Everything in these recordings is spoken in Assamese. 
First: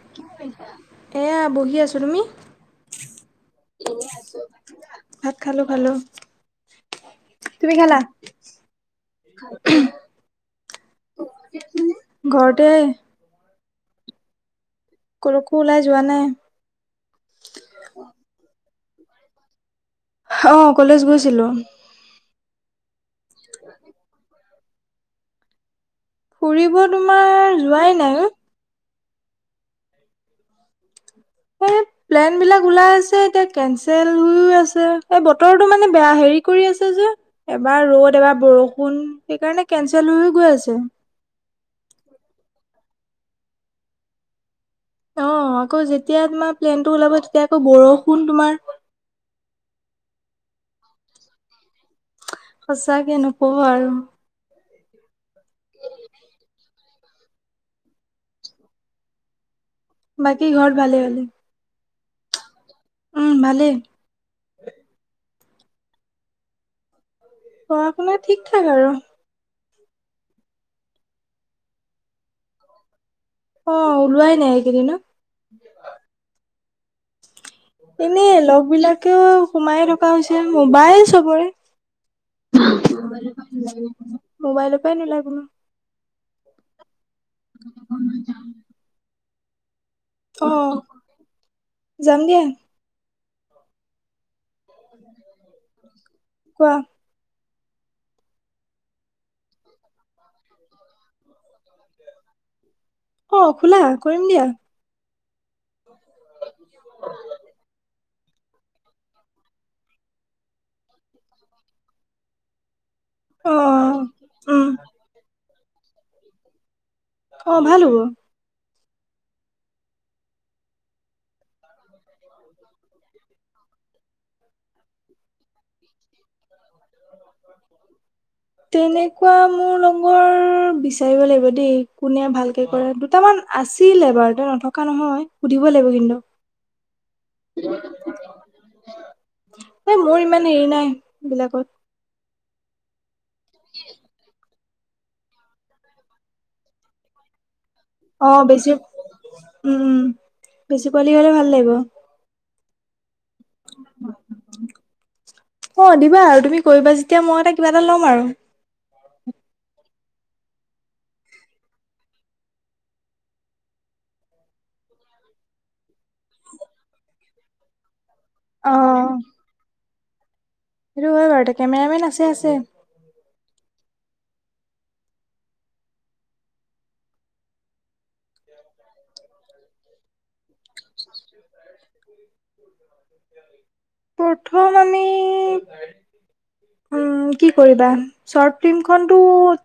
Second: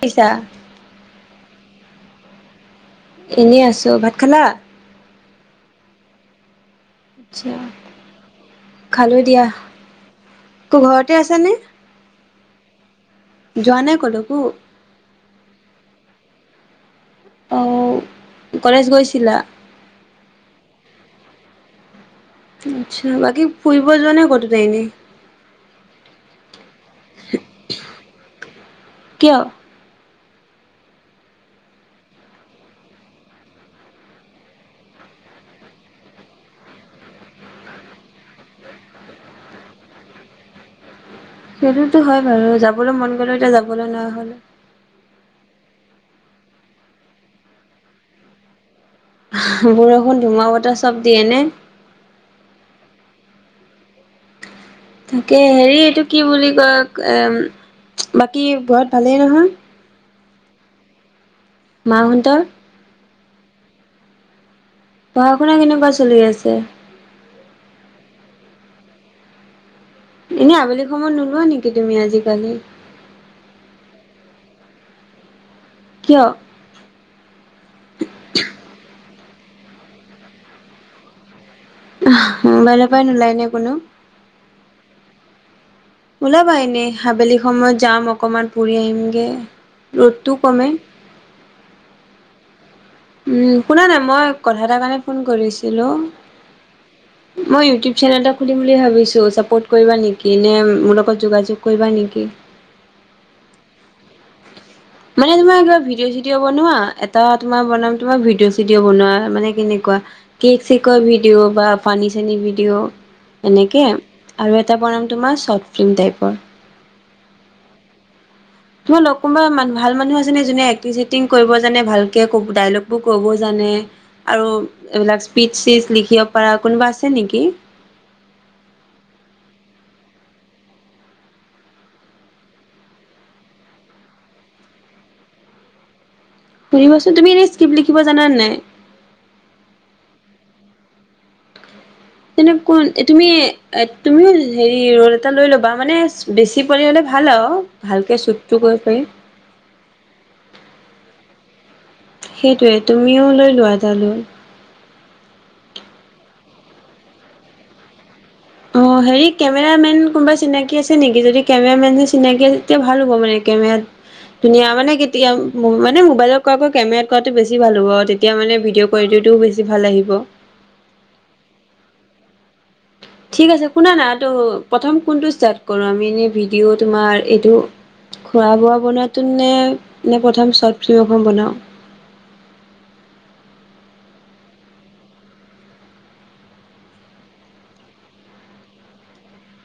পিছা এয়া বহি আছো তুমি? এনেই আছো, ভাত খালা? ভাত খালো খালো। আচ্ছা তুমি খালা? খালো দিয়া কো ঘৰতে আছ নে? ঘৰতে যোৱা নাই কলৈকো কলৈকো ওলাই যোৱা নাই। অ কলেজ গৈছিলা? অ কলেজ গৈছিলোঁ। আচ্ছা বাকী ফুৰিব যোৱা নাই কতোৱে এনেই ফুৰিব তোমাৰ যোৱাই নাই অ। কিয় এই [unintelligible] প্লেন বিলাক ওলাই আছে এতিয়া কেন্সেল হৈয়ও আছে এই বতৰটো মানে বেয়া হেৰি কৰি আছে যে এবাৰ ৰ'দ এবাৰ বৰষুণ সেইকাৰণে কেন্সেল হৈ হৈ গৈ আছে। সেইটোতো হয় বাৰু যাবলৈ মন গ'লো এতিয়া যাবলৈ নোৱাৰা হ'লো অ আকৌ যেতিয়া তোমাৰ প্লেনটো ওলাব তেতিয়া আকৌ বৰষুণ তোমাৰ বৰষুণ ধুমুহা বতাহ চব দিয়ে নে সঁচাকে নকব আৰু তাকে হেৰি এইটো কি বুলি কয় বাকী ঘৰত ভালেই নহয় বাকী ঘৰ ভালে ভালে। মাহঁতৰ উম ভালেই। পঢ়া-শুনা কেনেকুৱা চলি আছে? পঢ়া-শুনা ঠিক ঠাক আৰু। এনেই আবেলি সময়ত নোলোৱা নেকি তুমি আজি-কালি অ ওলোৱাই নাই এইকেইদিন ন কিয় এনে লগ বিলাকেও সোমাই থকা হৈছে মোবাইল চবৰে আহ মোবাইল পৰাই নোলায় নে কোনো মোবাইল পৰাই নোলাই কোনো উলাবা এনে আবেলি সময়ত যাম অকমান ফুৰি আহিমগে ৰ'দটো অ কমে। যাম দিয়া। উম শুনা না মই কথা এটা কাৰণে ফোন কৰিছিলোঁ। কোৱা মই ইউটিউব চেনেল এটা খুলিম বুলি ভাবিছোঁ ছাপৰ্ট কৰিবা নেকি নে মোৰ লগত যোগাযোগ কৰিবা নেকি? অ খোলা কৰিম দিয়া। মানে তোমাৰ এটা ভিডিঅ' চিডিঅ বনোৱা এটা তোমাৰ বনাম তোমাৰ ভিডিঅ চিডিঅ' বনোৱা মানে কেনেকুৱা কেক চেকৰ ভিডিঅ' বা পানী চানী ভিডিঅ' অ এনেকে আৰু উম এটা বনাম তোমাৰ শ্বৰ্ট ফিল্ম টাইপৰ অ ভাল হ'ব। তোমাৰ লগ কোনোবা ভাল মানুহ আছে নে যোনে এক্টিং চেটিং কৰিব জানে ভালকে কব ডাইলগ বোৰ ক'ব জানে আৰু এইবিলাক স্পীচ চিচ লিখিব পৰা কোনোবা আছে নেকি? তেনেকুৱা মোৰ লগৰ বিচাৰিব লাগিব দেই কোনে ভালকে কৰে দুটামান আছিলে বাৰু তে নথকা নহয় সুধিব লাগিব কিন্তু সুধিবচোন তুমি এনেই স্কিপ লিখিব জানানে নাই এই মোৰ ইমান হেৰি নাই হেইবিলাকৰ তেনে কোন তুমি এ তুমিও হেৰি ৰ'লএটা লৈ ল'বা মানে বেছি শিকিবলে হ'লে ভাল আৰু। ভালকে অ চুটটো বেছি কৰিব পাৰি উম উম বেছি পোৱালি হ'লে ভাল লাগিব। সেইটোৱে তুমিও লৈ লোৱা এটা ৰ'ল অ দিবা আৰু তুমি কৰিবা যেতিয়া মই এটা কিবা এটা ল'ম আৰু অ হেৰি কেমেৰামেন কোনোবা চিনাকি আছে নেকি যদি কেমেৰামেন যে চিনাকি আছে তেতিয়া ভাল হ'ব মানে কেমেৰাত ধুনীয়া মানে কেতিয়া মানে মোবাইলত কৰা কেমেৰাত কৰাটো বেছি ভাল হ'ব তেতিয়া মানে অ ভিডিঅ' কোৱালিটিটোও বেছি ভাল আহিব এইটো হয় বাৰু ঘৰতে কেমেৰামেন আছে আছে ঠিক আছে শুনা নাই তো প্ৰথম কোনটো ষ্টাৰ্ট কৰোঁ আমি এনেই ভিডিঅ' তোমাৰ এইটো খোৱা বোৱা বনোৱাতোত নে নে প্ৰথম চৰ্ট ফিল্ম এখন বনাওঁ প্ৰথম আমি উম কি কৰিবা শৰ্ট ফিল্মখনতো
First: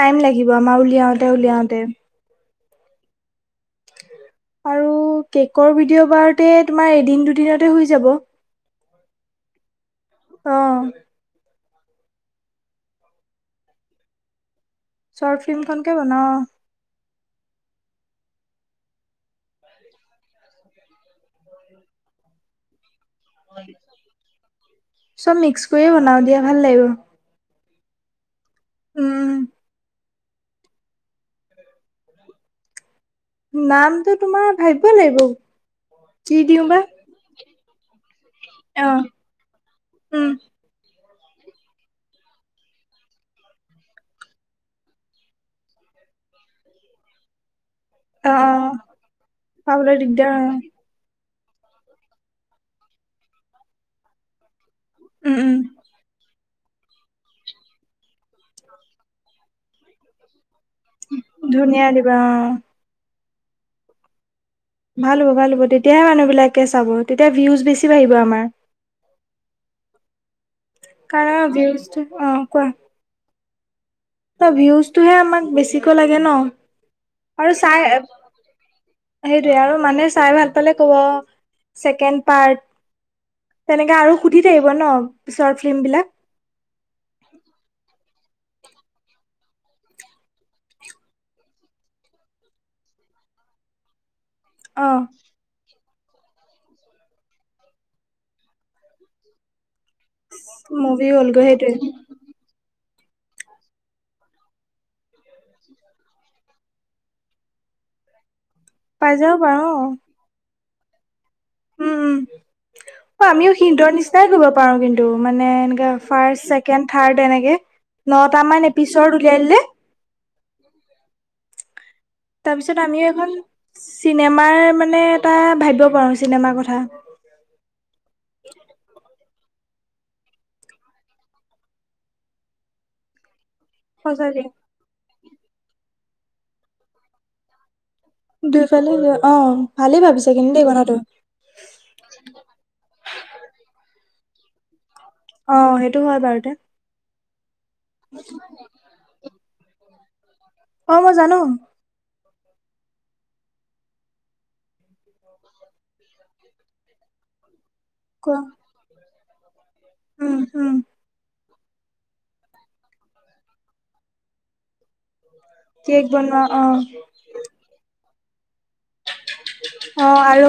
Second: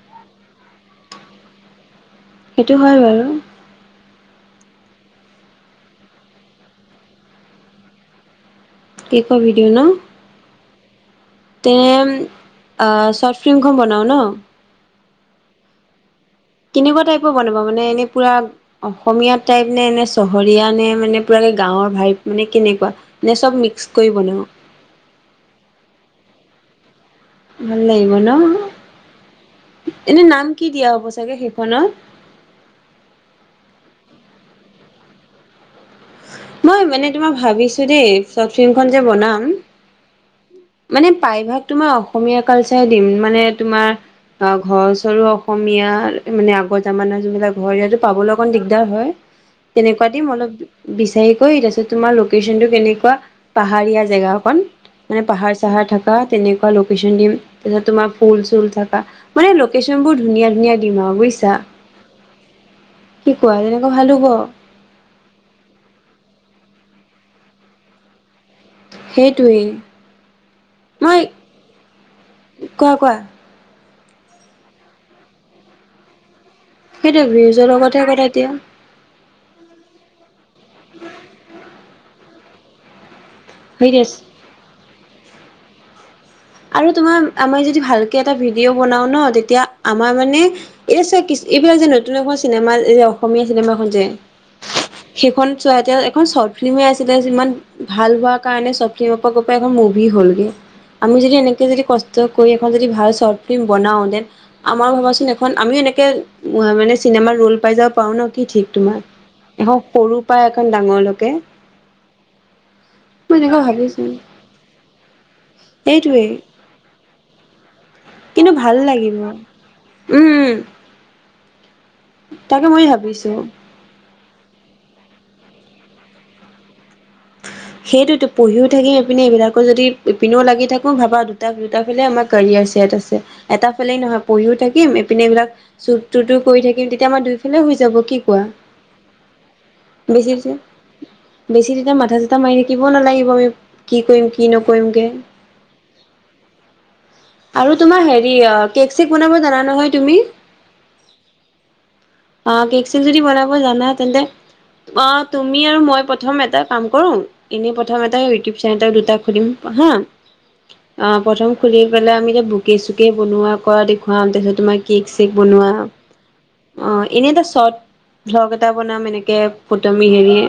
টাইম লাগিব আমাৰ উলিয়াওতে উলিয়াওতে সেইটো হয় বাৰু আৰু কেকৰ ভিডিঅ' বাৰতে তোমাৰ এদিন দুদিনতে হৈ যাব কে ক' ভিডিঅ ন অ তে চৰ্ট ফিল্ম খন বনাওঁ ন চৰ্ট ফিল্মখনকে বনাওঁ কেনেকুৱা টাইপৰ বনাবা মানে এনেই পুৰা অসমীয়া টাইপ নে এনে চহৰীয়া নে মানে পুৰা গাঁৱৰ ভাই মানে কেনেকুৱা নে চব মিক্স কৰি বনাওঁ চব মিক্স কৰিয়ে বনাও দিয়া ভাল লাগিব ভাল লাগিব ন উম এনে নাম কি দিয়া হ'ব চাগে সেইখনত নামটো তোমাৰ ভাবিব লাগিব কি দিওঁ বা মই মানে তোমাৰ ভাবিছো দেই চট অ ফিল্মখন যে বনাম উম মানে প্ৰাইভাগ তোমাৰ অসমীয়া কালচাৰ দিম মানে তোমাৰ অ ঘৰ চৰ অসমীয়া মানে আগৰ জামানা যোনবিলাক ঘৰ ই অ পাবলৈ অকণ অ দিগদাৰ হয় পাবলৈ তেনেকুৱা দিম দিগদাৰ হয় অলপ বিচাৰিকৈ তাৰিছত তোমাৰ লোকেশ্যনটো কেনেকুৱা পাহাৰীয়া জেগা অকন মানে উম পাহাৰ উম চাহাৰ থাকে তেনেকুৱা লোকেশন দিম তাৰ পিছত তোমাৰ ফুল চুল থাকা মানে লোকেশন বোৰ ধুনীয়া ধুনীয়া দিমা বুজিছা ধুনীয়া দিবা অ', কি কোৱা এনেকে ভাল হব ভাল হ'ব ভাল হ'ব তেতিয়াহে মানুহবিলাকে চাব তেতিয়া ভিউজ বেছি বাঢ়িব আমাৰ সেইটোৱেই কাৰ অ ভিওজটো অ কোৱা অ কোৱা ত ভিউজটোহে আমাক বেছিকৈ লাগে ন সেইটোয়ে আৰু ভিউজৰ চাই লগতহে কথা এতিয়া সেইটোৱে আৰু মানে চাই ভাল পালে কব চেকেণ্ড পাৰ্ট তেনেকে সেইটোৱে আৰু সুধি থাকিব ন পিছৰ ফিল্ম বিলাক আৰু তোমাৰ আমি যদি ভালকে এটা ভিডিঅ' বনাওঁ ন তেতিয়া আমাৰ মানে এইয়া চা এইবিলাক যে নতুন এখন চিনেমা যে অসমীয়া চিনেমাখন যে অঁ সেইখন চহতে এখন চৰ্ট ফিল্মেই আছিলে যিমান, ভাল হোৱাৰ কাৰণে শৰ্ত ফ্লিমৰ পৰা গৈ পাই এখন মুভি হ'লগৈ। মুভি আমি যদি হ'লগৈ এনেকৈ সেইটোৱে যদি কষ্ট কৰি এখন যদি ভাল শৰ্ট ফিল্ম বনাওঁ দেন- আমাৰ ভাবাচোন এখন আমিও এনেকে মানে চিনেমাৰ ৰোল পাই যাব পাৰো ন কি ঠিক। তোমাৰ, পাই যাব পাৰো এখন অ', সৰু পাই এখন ডাঙৰলৈকে। উম উম। অ মই আমিও এনেকুৱা সিহতৰ ভাবিছো নিচিনাই কৰিব পাৰো কিন্তু মানে এনে সেইটোৱেই ফাৰ্চ- ছেকেণ্ড, থাৰ্ড এনেকে নটা কিন্তু মান ভাল লাগিব এপিছদ উলিয়াই দিলে। উম। তাকে তাৰপিছত মই আমিও এখন, ভাবিছো চিনেমাৰ মানে এটা ভাবিব পাৰো চিনেমাৰ কথা। [inaudible] সেইটোত পঢ়িও থাকিম, ইপিনে এইবিলাকো যদি ইপিনেও লাগি থাকোঁ ভাবা দুটা দুটাফালে আমাৰ কেৰিয়াৰ ছেট আছে। এটা- ফালে নহয়, সঁচাকে। পঢ়িও থাকম, এপিনে এইবিলাক শ্বুট টুততো কৰি থাকিম, তেতিয়া আমাৰ দুইফালে হৈ যাব কি- কোৱা? দুইফালে অ, ভালেই ভাবিছা বেছি কিন্তু দেই কথাটো। বেছি তেতিয়া মাথা চিথা মাৰি থাকিব নালাগিব আমি কি কৰিম কি নকৰিমকে। অ সেইটো হয় বাৰু দে। আৰু তোমাৰ হেৰি অ কেক চেক বনাব জানা নহয় তুমি? অ মই জানো। অ কেক যদি বনাব জানা তেন্তে, অ তুমি আৰু মই প্ৰথম এটা কাম কৰো, এনেই প্ৰথম এটা কোৱা ইউটিউব চেনেলৰ দুটা খুলিম হা। উম হুম। অ প্ৰথম খুলি পেলাই আমি এতিয়া বুকে চুকে বনোৱা কৰা দেখুৱাম, তাৰপিছত তোমাৰ কেক- বনোৱা। কেক বনোৱা অ এনেইটো শ্বৰ্ট ভ্লগ এটা বনাম এনেকে। অ ফটোমি হেৰি আৰু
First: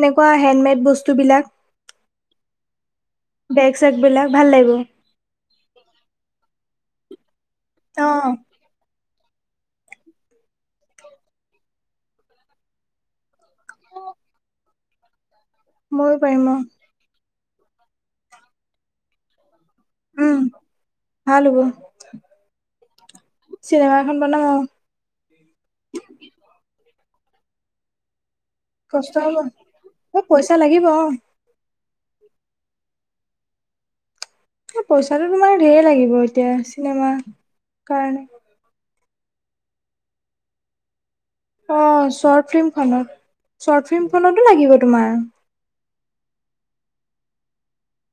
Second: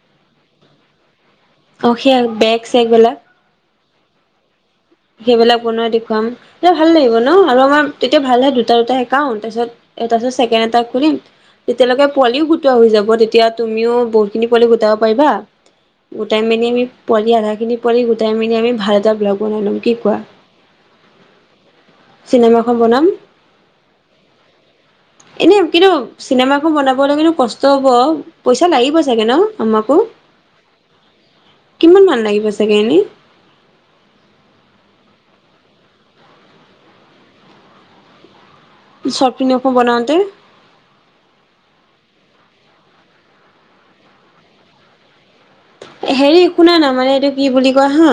এনেকুৱা হেণ্ডমেড বস্তু বিলাক, অ সেইয়া বেগ চেগ বিলাক। বেগ চেগ বিলাক ভাল লাগিব। সেইবিলাক বনোৱাই দেখুৱাম, এয়া ভাল লাগিব ন আৰু আমাৰ তেতিয়া ভাল হে- এটা একাউণ্ট, তাৰপিছত তাৰপাছত ছেকেড এটা খুলিম। তেতিয়ালৈকে পোৱালীও গোটোৱা হৈ যাব। তেতিয়া তুমিও বহুত খিনি পোৱালি গোটাব পাৰিবা। ময়ো গোটাই পাৰিম অ মিনি আমি পোৱালি আধাখিনি পোৱালি গোটাই মিনি আমি ভাল এটা ব্লগ বনাই লম কি- কোৱা? উম ভাল হ'ব চিনেমাখন বনাম। চিনেমা এখন বনাম অ এনে কিন্তু চিনেমাখন বনাবলৈ কিন্তু কষ্ট হ'ব। পইচা লাগিব কষ্ট চাগে ন হ'ব আমাকো? অ পইচা লাগিব অ কিমান মান লাগিব চাগে এনেই? পইচাটো তোমাৰ ধেৰ লাগিব এতিয়া চিনেমাৰ কাৰণে। শ্বৰ্ট ফ্লিম এখন বনাওঁতে। অ শ্বৰ্ট ফিল্মখনত। শ্বৰ্ট ফিল্মখনতো লাগিব তোমাৰ। হেৰি শুনা না মানে এইটো কি বুলি কয় হা,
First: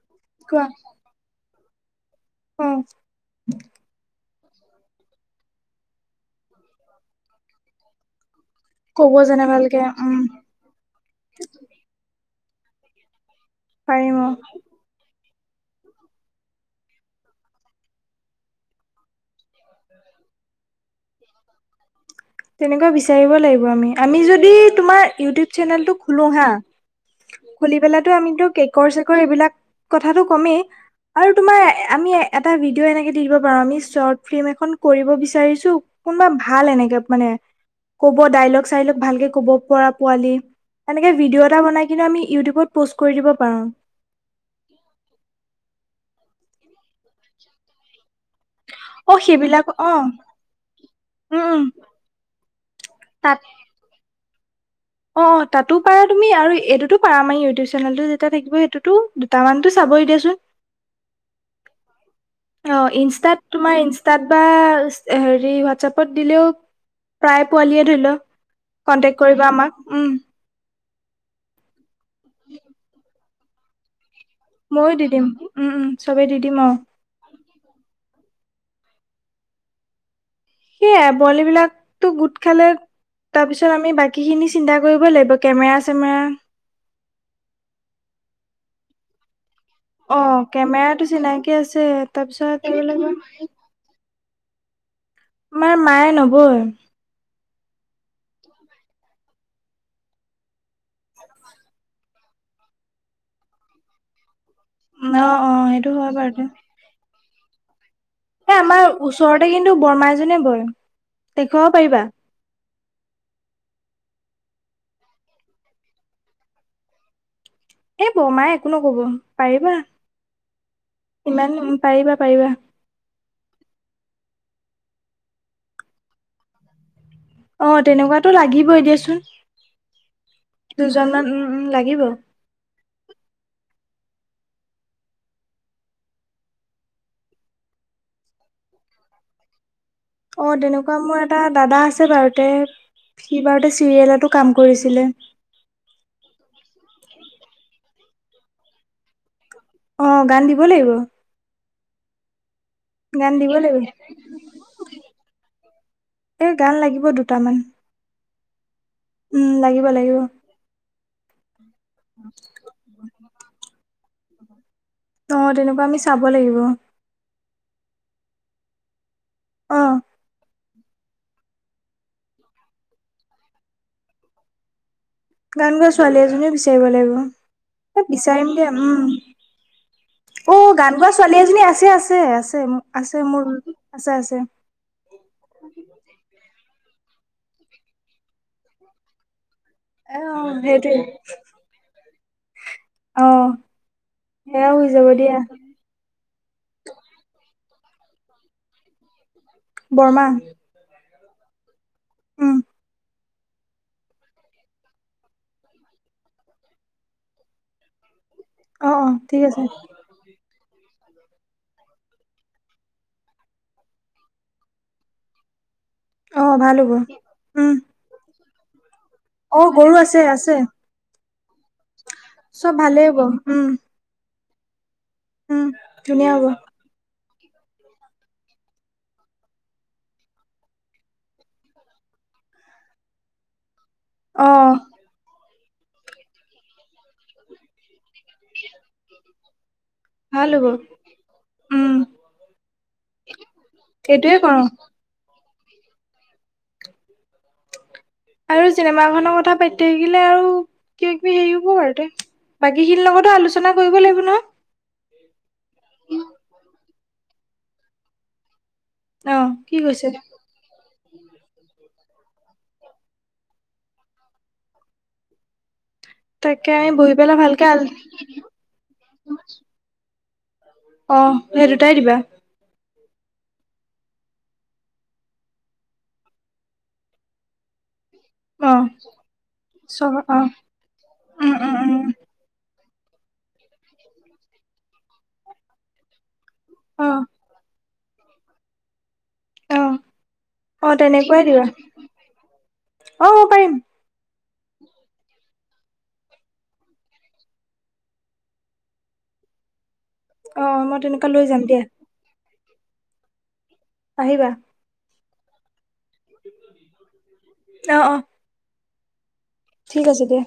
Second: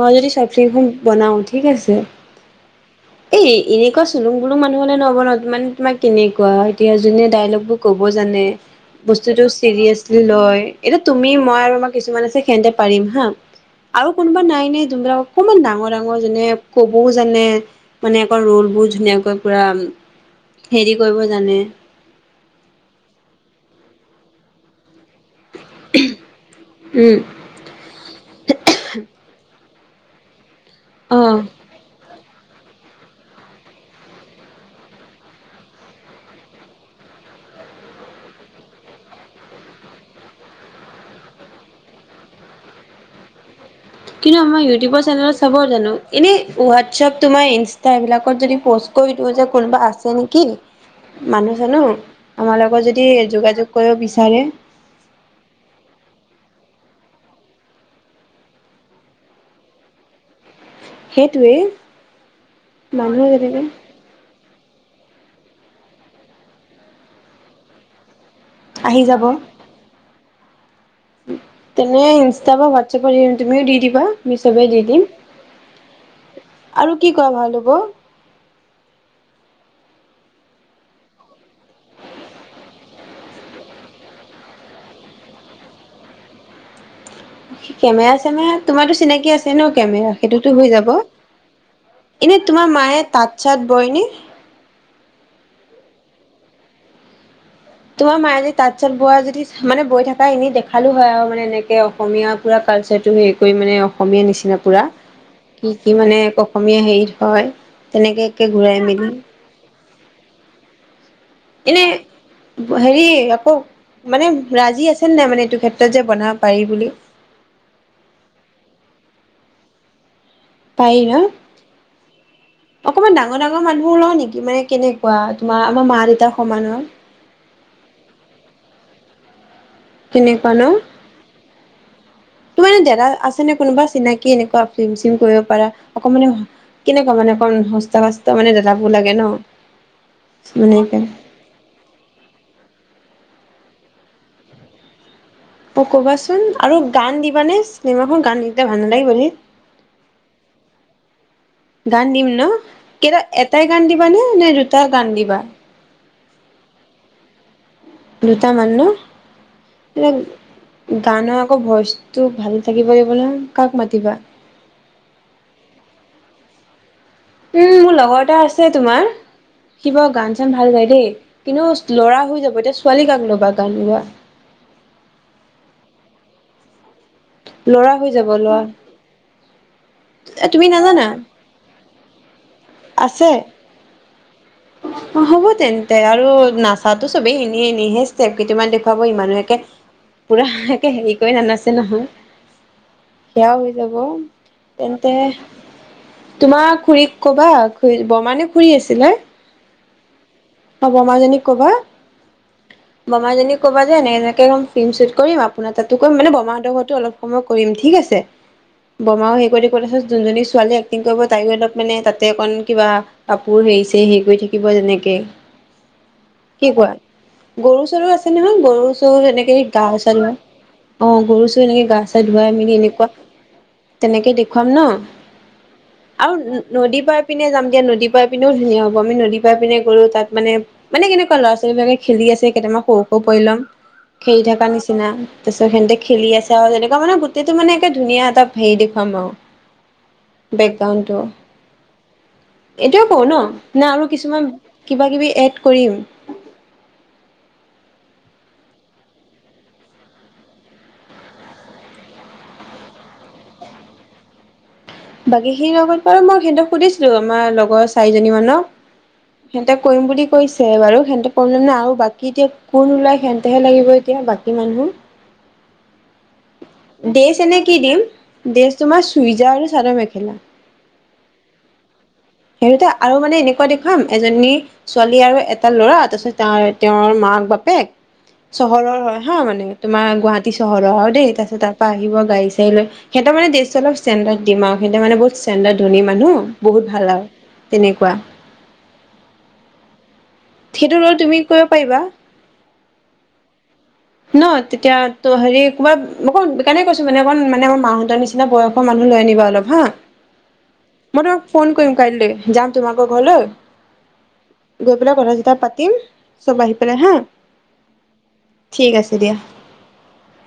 মই যদি শ্বৰ্ট ফ্লিম খন বনাওঁ ঠিক আছে, উম। এই এনেকুৱা চুলুং পুলুং মানুহ হলে নহব নহয়, মানে তোমাক কেনেকুৱা হয় এতিয়া যোনে ডাইলগ বোৰ ক'ব জানে। ক'ব বস্তুটো জানে ভালকে উম চিৰিয়াচলি লয়। এতিয়া তুমি মই আৰু আমাৰ কিছুমান আছে সেহঁতে পাৰিম হা। আৰু পাৰিম অ কোনোবা নাই নে যোনবিলাক- অকণমান ডাঙৰ ডাঙৰ যেনে কবও জানে। মানে আকৌ ৰোলবোৰ ধুনীয়াকৈ পুৰা হেৰি কৰিব জানে। তেনেকুৱা বিচাৰিব লাগিব আমি। আমি যদি তোমাৰ ইউটিউব চেনেলটো খোলো হা উম [unintelligible] খুলি পেলাতো আমিতো কেকৰ-চেকৰ এইবিলাক কথাটো কমেই অ আৰু তোমাৰ আমি এ [unintelligible] এটা ভিডিঅ' এনেকৈ দি দিব পাৰোঁ আমি শ্বৰ্ট ফিল্ম এখন কৰিব বিচাৰিছোঁ কোনোবা ভাল এনেকৈ [unintelligible] মানে [unintelligible] কব ডাইলগ-চাইলগ ভালকে ক'ব পৰা পোৱালি। এনেকে ভিডিঅ' এটা বনাই কিন্তু আমি ইউটিউবত প'ষ্ট কৰি দিব পাৰোঁ। [unintelligible] কিন্তু আমাক ইউটিউবৰ চেনেলত চাব জানো? এনেই হোৱাটছএপ তোমাৰ ইন [unintelligible] [unintelligible] এইবিলাকত যদি পষ্ট অ কৰি দিওঁ যে সেইবিলাক কোনোবা অ আছে নেকি উম মানুহ উম চানো। আমাৰ লগত যদি যোগাযোগ কৰিব বিচাৰে? [unintelligible] অঁ-অঁ, তাতো পাৰা তুমি আৰু এইটোতো পাৰা আমাৰ ইউটিউব চেনেলটো যেতিয়া থাকিব সেইটোতো দুটামানতো চাব‌ই দিয়া চোন। [unintelligible] সেইটোৱেই। [unintelligible] অঁ! মানুহ ইনষ্টাত যেনেকে তোমাৰ ইন [unintelligible] ইনষ্টাত বা হেৰি হোৱাটচএপত দিলেও প্ৰায় পোৱালিয়ে ধৰি ল [unintelligible] আহি কণ্টেক্ট যাব কৰিব আমাক উম! [unintelligible] তেনে ইনষ্টা বা হোৱাটছএপৰ [unintelligible] দি তুমিও দি দিবা? ময়ো দি দিম, উম-উম, চবেই দি দিম আৰু। [inaudible] কি কৰা ভাল হ'ব? [unintelligible] সেয়াই পোৱালিবিলাকতো গোট খালে [inaudible] তাৰপিছত আমি বাকীখিনি চিন্তা কৰিব লাগিব কেমেৰা-চেমেৰা। [unintelligible] কেমেৰা-চেমেৰা তোমাৰটো চিনাকি আছে [unintelligible] আছে ন কেমেৰা অ সেইটোতো হৈ যাব। কেমেৰাটো চিনাকি আছে এনেই তাৰপিছত তোমাৰ কৰিব মায়ে লাগিব তাঁত-চাত বয় নে? [unintelligible] আমাৰ মায়ে নবয়। [unintelligible] তোমাৰ মায়ে যদি তাঁত-চাত বোৱা যদি মানে বৈ থাকা এনেই দেখালো হয় আৰু মানে এনেকে [unintelligible] অসমীয়াাৰ পুৰা কালচাৰটো হেৰি কৰি মানে অসমীয়া নিচিনা [unintelligible] পুৰা অ অ [inaudible] কি সেইটো কি হয় মানে বাৰু অসমীয়া হেৰিত হয় তেনেকে। [unintelligible] এই আমাৰ মেলি ওচৰতে কিন্তু বৰমা এজনীয়ে বয়। [unintelligible] এনেই [unintelligible] পাৰিবা হেৰি আকৌ মানে ৰাজি আছে নাই মানে এইটো ক্ষেত্ৰত যে বনাব পাৰি বুলি? [unintelligible] এই বৰমাই একো নকব পাৰিবা। ইমান পাৰিবা-পাৰিবা। [inaudible] অকণমান ডাঙৰ-ডাঙৰ মানুহ ল‌ওঁ নেকি? মানে কেনেকুৱা তোমাৰ আমাৰ মা-দেউতাৰ সমানৰ? [unintelligible] অঁ তেনেকুৱাতো লাগিবই এ দিয়া চোন। [unintelligible] তেনেকুৱা ন? [inaudible] উম লাগিব অ তোৰ মানে দাদা আছে নে কোনোবা চিনাকি এনেকুৱা ফ্লিম-চিলিম কৰিব পাৰা [unintelligible] মানে কেনেকুৱা মানে অকণ হস্ত [unintelligible] মানে দাদাবোৰ লাগে ন? অঁ! মানে তেনেকুৱা সেইকাৰণে ম‌ই [unintelligible] এটা দাদা আছে বাৰুতে, সি বাৰুতে চিৰিয়েলতো কাম কৰিছিলে। [unintelligible] অঁ কবা চোন আৰু গান দিবানে চিনেমাখন গান নিদিলে ভাল নালাগে যে? [unintelligible] অঁ গান দিব লাগিব। [unintelligible] গান দিম ন? কেইটা দিব এটাই লাগিব গান দিবা নে, নে দুটা গান দিবা? [unintelligible] এই গান লাগিব দুটামান। [unintelligible] দুটা মান ন? [unintelligible] উম! লাগিব-লাগিব। [unintelligible] গানৰ আকৌ ভইচটো ভাল থাকিব লাগিব নহয় কাক মাতিবা? [unintelligible] অঁ, তেনেকুৱা আমি চাব লাগিব। [unintelligible] উম! মোৰ লগৰ এটা আছে তোমাৰ অ সি বৰ গান-চান ভাল গায় দেই। [unintelligible] কিন্তু ল'ৰা হৈ যাব, এতিয়া ছোৱালী কাক লবা গান গোৱা? [unintelligible] গান গোৱা ছোৱালী এজনীও বিচাৰিব লাগিব, ল'ৰা এ হৈ যাব বিচাৰিম ল'ৰা দিয়া উম। তুমি অ' গান নাজানা গোৱা ছোৱালী এজনী আছে, আছে আছে আছে মোৰ আছে আছে। হ'ব তেন্তে আৰু নাচাতো চবেই এনে এনেইহে ষ্টাফ কেইটমান দেখুৱাব ইমানুহেকে। এ অ', পুৰা সেইটোৱে একে হেৰি কৰি নানাছে নহয়। অ', সেয়া হৈ যাব সেয়াও হৈ যাব তেন্তে। দিয়া তোমাৰ খডুৰীক কবা খ বমানে খডুৰী আছিল হা? বৰৰ্মা। অ' বমাজনীক কবা। উম। বমাজনিক কবা যে এনে এনেকে কম ফিল্ম শ্বুট কৰিম আপোনাৰ তাতো কৰিম মানে বমাহতো অলপ। হব মই কৰিম ঠিক আছে, অ', অ', বমাও ঠিক সেই আছে কৰি দিব নহয়। যোনজনী ছোৱালীয়ে এক্টিং কৰিব তাই অলপ মানে তাতে অকণ কিবা। কাপোৰ হেৰি হেৰি কৰি থাকিব যেনেকে। অ', কি ভাল হ'ব কোৱা উম, গৰু চৰু আছে নহয় গৰু। এনেকে অ', গা গৰু চা আছে ধুৱাই আছে অ গৰু চো এনেকে গা চা ধুৱাই চব মেলি [unintelligible] এনেকুৱা। ভালেই হ'ব উম, তেনেকে দেখুৱাম ন, উম, ধুনীয়া আৰু। হ'ব নদী পাই পিনে যাম দিয়া, নদী পাই পিনেও ধুনীয়া হ'ব আমি নদী পাই পিনে গলোঁ তাত মানে মানে কেনেকুৱা ল'ৰা ছোৱালী বিলাকে খেলি আছে কেইটামান সৰু সৰু পোৱালী ল'ম। খেলি থাকাৰ অ', নিচিনা। তাৰিছত সিহতে খেলি আছে আৰু তেনেকুৱা মানে গোটেইটো মানে একে ধুনীয়া এটা হেৰি দেখুৱাম আৰু। ভাল হ'ব বেকগ্ৰাউণ্ডটো উম। এইটোৱে কৰো ন, না আৰু সেইটোয়ে কিছুমান কৰো কিবা কিবি এড কৰিম। আৰু চিনেমা খনৰ কথা পাতি থাকিলে আৰু কিবা কিবি হেৰি হব আৰু দে। বাকীখিনিৰ লগতো আলোচনা কৰিব লাগিব নহয়। বাকী সেই লগত বাৰু মই সিহঁতক সুধিছিলো আমাৰ লগৰ চাৰিজনী মানুক। অ', সিহঁতে কি কৰিম কৈছে বুলি কৈছে। বাৰু সেহঁতে প্ৰব্লেম নাই আৰু বাকী এতিয়া কোন ওলায় সেইতোহে লাগিব এতিয়া বাকী মানুহ। তাকে আমি বহি পেলাই ড্ৰেছ এনে ভালকে কি হল। দিম ড্ৰেছ তোমাৰ চুইজা আৰু চাদৰ মেখেলা। অ' সেই দুটাই দিবা। সেইদুটা আৰু মানে এনেকুৱা দেখুৱাম এজনী। ছোৱালী আৰু এটা ল'ৰা তাৰপিছত তেওঁৰ মাক বাপেক। অ চহৰৰ হয় হা, মানে চব তোমাৰ অ গুৱাহাটী চহৰৰ আৰু দেই উম তাৰপিছত তাৰ উম পৰা উম আহিব গাড়ী চাডী লৈ। সিহঁতৰানেষ্ট অলপ দিম আৰু সিহঁতোনে বহু ষ্টেডাৰ্ ধন মানুহ বহুত অ ভাল আৰু। তেনেকুৱা। অ অ সেইটো লৈ তুমি তেনেকুৱাই দিবা কৰিব পাৰিবা। অ পাৰিম ন, তেতিয়া ত হেৰি কোবা সেইকাৰণে কৈছো মানে অকণ মানে মোৰ মাহহঁতৰ নিচি। নিচিনা বয়সৰ মানুহ লৈ আনিবা অলপ হা। অ মই তেনেকুৱা লৈ তোমাক যাম ফোন দিয়া কৰিম কাইলৈ, যাম তোমাকৰ ঘৰলৈ। আহিবা। গৈ পেলাই কথা চটা পাতিম চব আহি পেলাই হা, অ অ ঠিক আছে দিয়া। ঠিক আছে দিয়া।